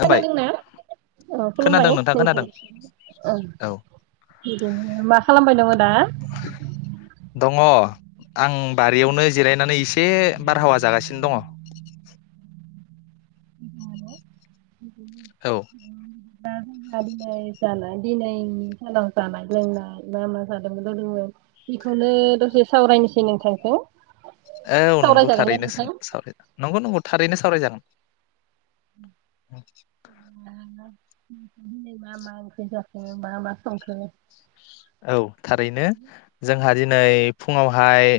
होमबाय खोनादोंना औ खोनादों खुलुमबाय नोंथां नोंथा खोनादों ओं औ बिदिनो मा खालामबाय दङ दा? दङ आं बारियावनो जिरायनानै एसे बारहावा जागासिनो दङ। औ होनबा दिनै जानाय दिनै सानाव जानाय लोंनाय मा मा जादोंमोन बेखौनो दसे सावरायनोसै नोंथांजों। औ नंगौ सावरायजागोन ना थारैनो नोंथां? सों-साव नंगौ नंगौ थारैनो सावरायजागोन। ओम [unintelligible] दिनै मा मा ओंख्रै जाखो मा मा संखो? औ थारैनो जोंहा दिनै फुङावहाय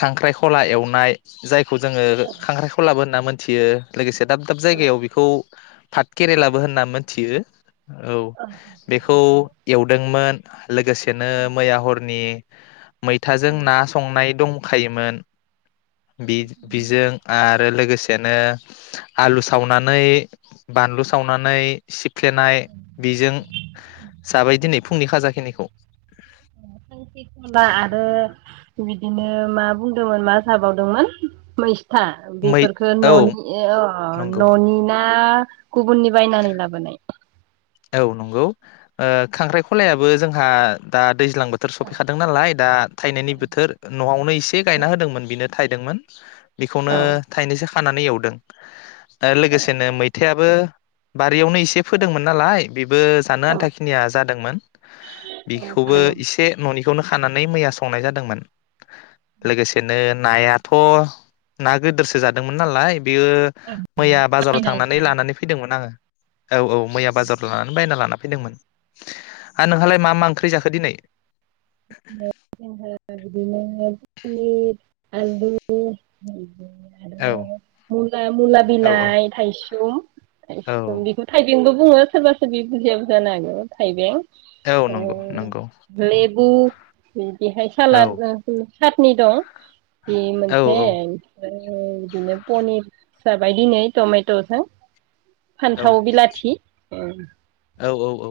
खांख्राइखला एवनाय जायखौ जोङो औ खांख्राइखलाबो होनना मोन थियो लोगोसे दाब दाब जायगायाव बेखौ पाट केरेलाबो होनना मोनथियो। औ बेखौ एवदोंमोन लोगोसेनो मैया हरनि मैथाजों औ ना संनाय दं दंखायोमोन। बि बिजों आरो लोगोसे बिदिनो आलु सावनानै बानलु सावनानै सिफ्लेनाय बिजों जाबाय दिनै फुंनि खाजाखिनिखौ। खांख्रि खला आरो बिदिनो मा बुंदोंमोन मा जाबावदोंमोन मै था मै बेफोरखौ औ ननि ओ अ नंगौ ननि ना आ गुबुननि बायनानै लाबोनाय औ नंगौ ओ खांख्राइ खलायाबो जोंहा दा दैज्लां बोथोर सफैखादों नालाय दा थायननायनि बोथोर नआवनो इसे गायना होदोंमोन बेनो थायदोंमोन बेखौनो औ थायनैसो खानानै एवदों। दा लोगोसेनो मैथायाबो बा रियावनो एसे फोदोंमोन। नालाय बेबो जानो आन्थाखिनिया जादोंमोन बेखौबो बायनाय एसे ननि खौनो खानानै मैया संनाय जादोंमोन। लोगोसेनो। नायाथ ना गोदोरसो जादोंमोन नालाय। बेयो मैया बाजाराव थांनानै लानानै फैदोंमोन आङो। औ औ मैया। आं बायना लाना फैदोंमोन हा नोंहालाय मा मा ओंख्रि जाखो दिनै। [unintelligible] पनिर आलु। औ आरो मुला मुला औ औ बिलाइ थायसुम। एस बेखौ थाइबें बो बु बुङो सोरबा सोरबि बुजिया बुजा नाङो थाइबें। औ ओ नंगौ नंगौ। [unintelligible] औ औ सातनि दं। बे औ मोनसे औ ओमफ्राय। ओ बिनो पनिर जाबाय दिनै टमेटजों। फान्थाव बिलाथि उम। औ औ औ।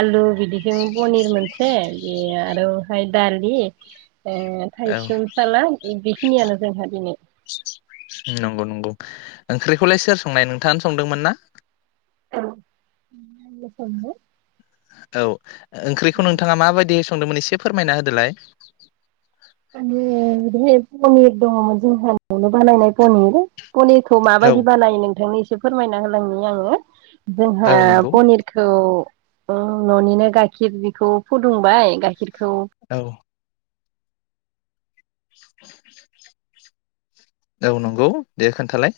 आलु बिदिजों पनिर मोनसे बे आरोहाय दालि। ए औ थाइसु सालाद इदि। फिनायानो जोंहा दिनै। नंगौ नंगौ ओंख्रिखौलाय सोर संनाय नोंथाङानो संदोंमोन ना। [unintelligible] संनो। औ। ओंख्रिखौ नोंथाङा माबायदि। संदोंमोन एसे फोरमायना होदोलाय। आं ओ दिनै पनिर दङ जोंहा नआवनो बानायनाय पनिर। पनिरखौ औ माबायदि बानायो नोंथांनि सि फोरमायना होलांनि आङो जोङा औ नंगौ पनिरखौ ओ ननिनो गाइखिर बेखौ फुदुंबाय गाइखिर खौ औ औ नंगौ दे खोन्थालाय।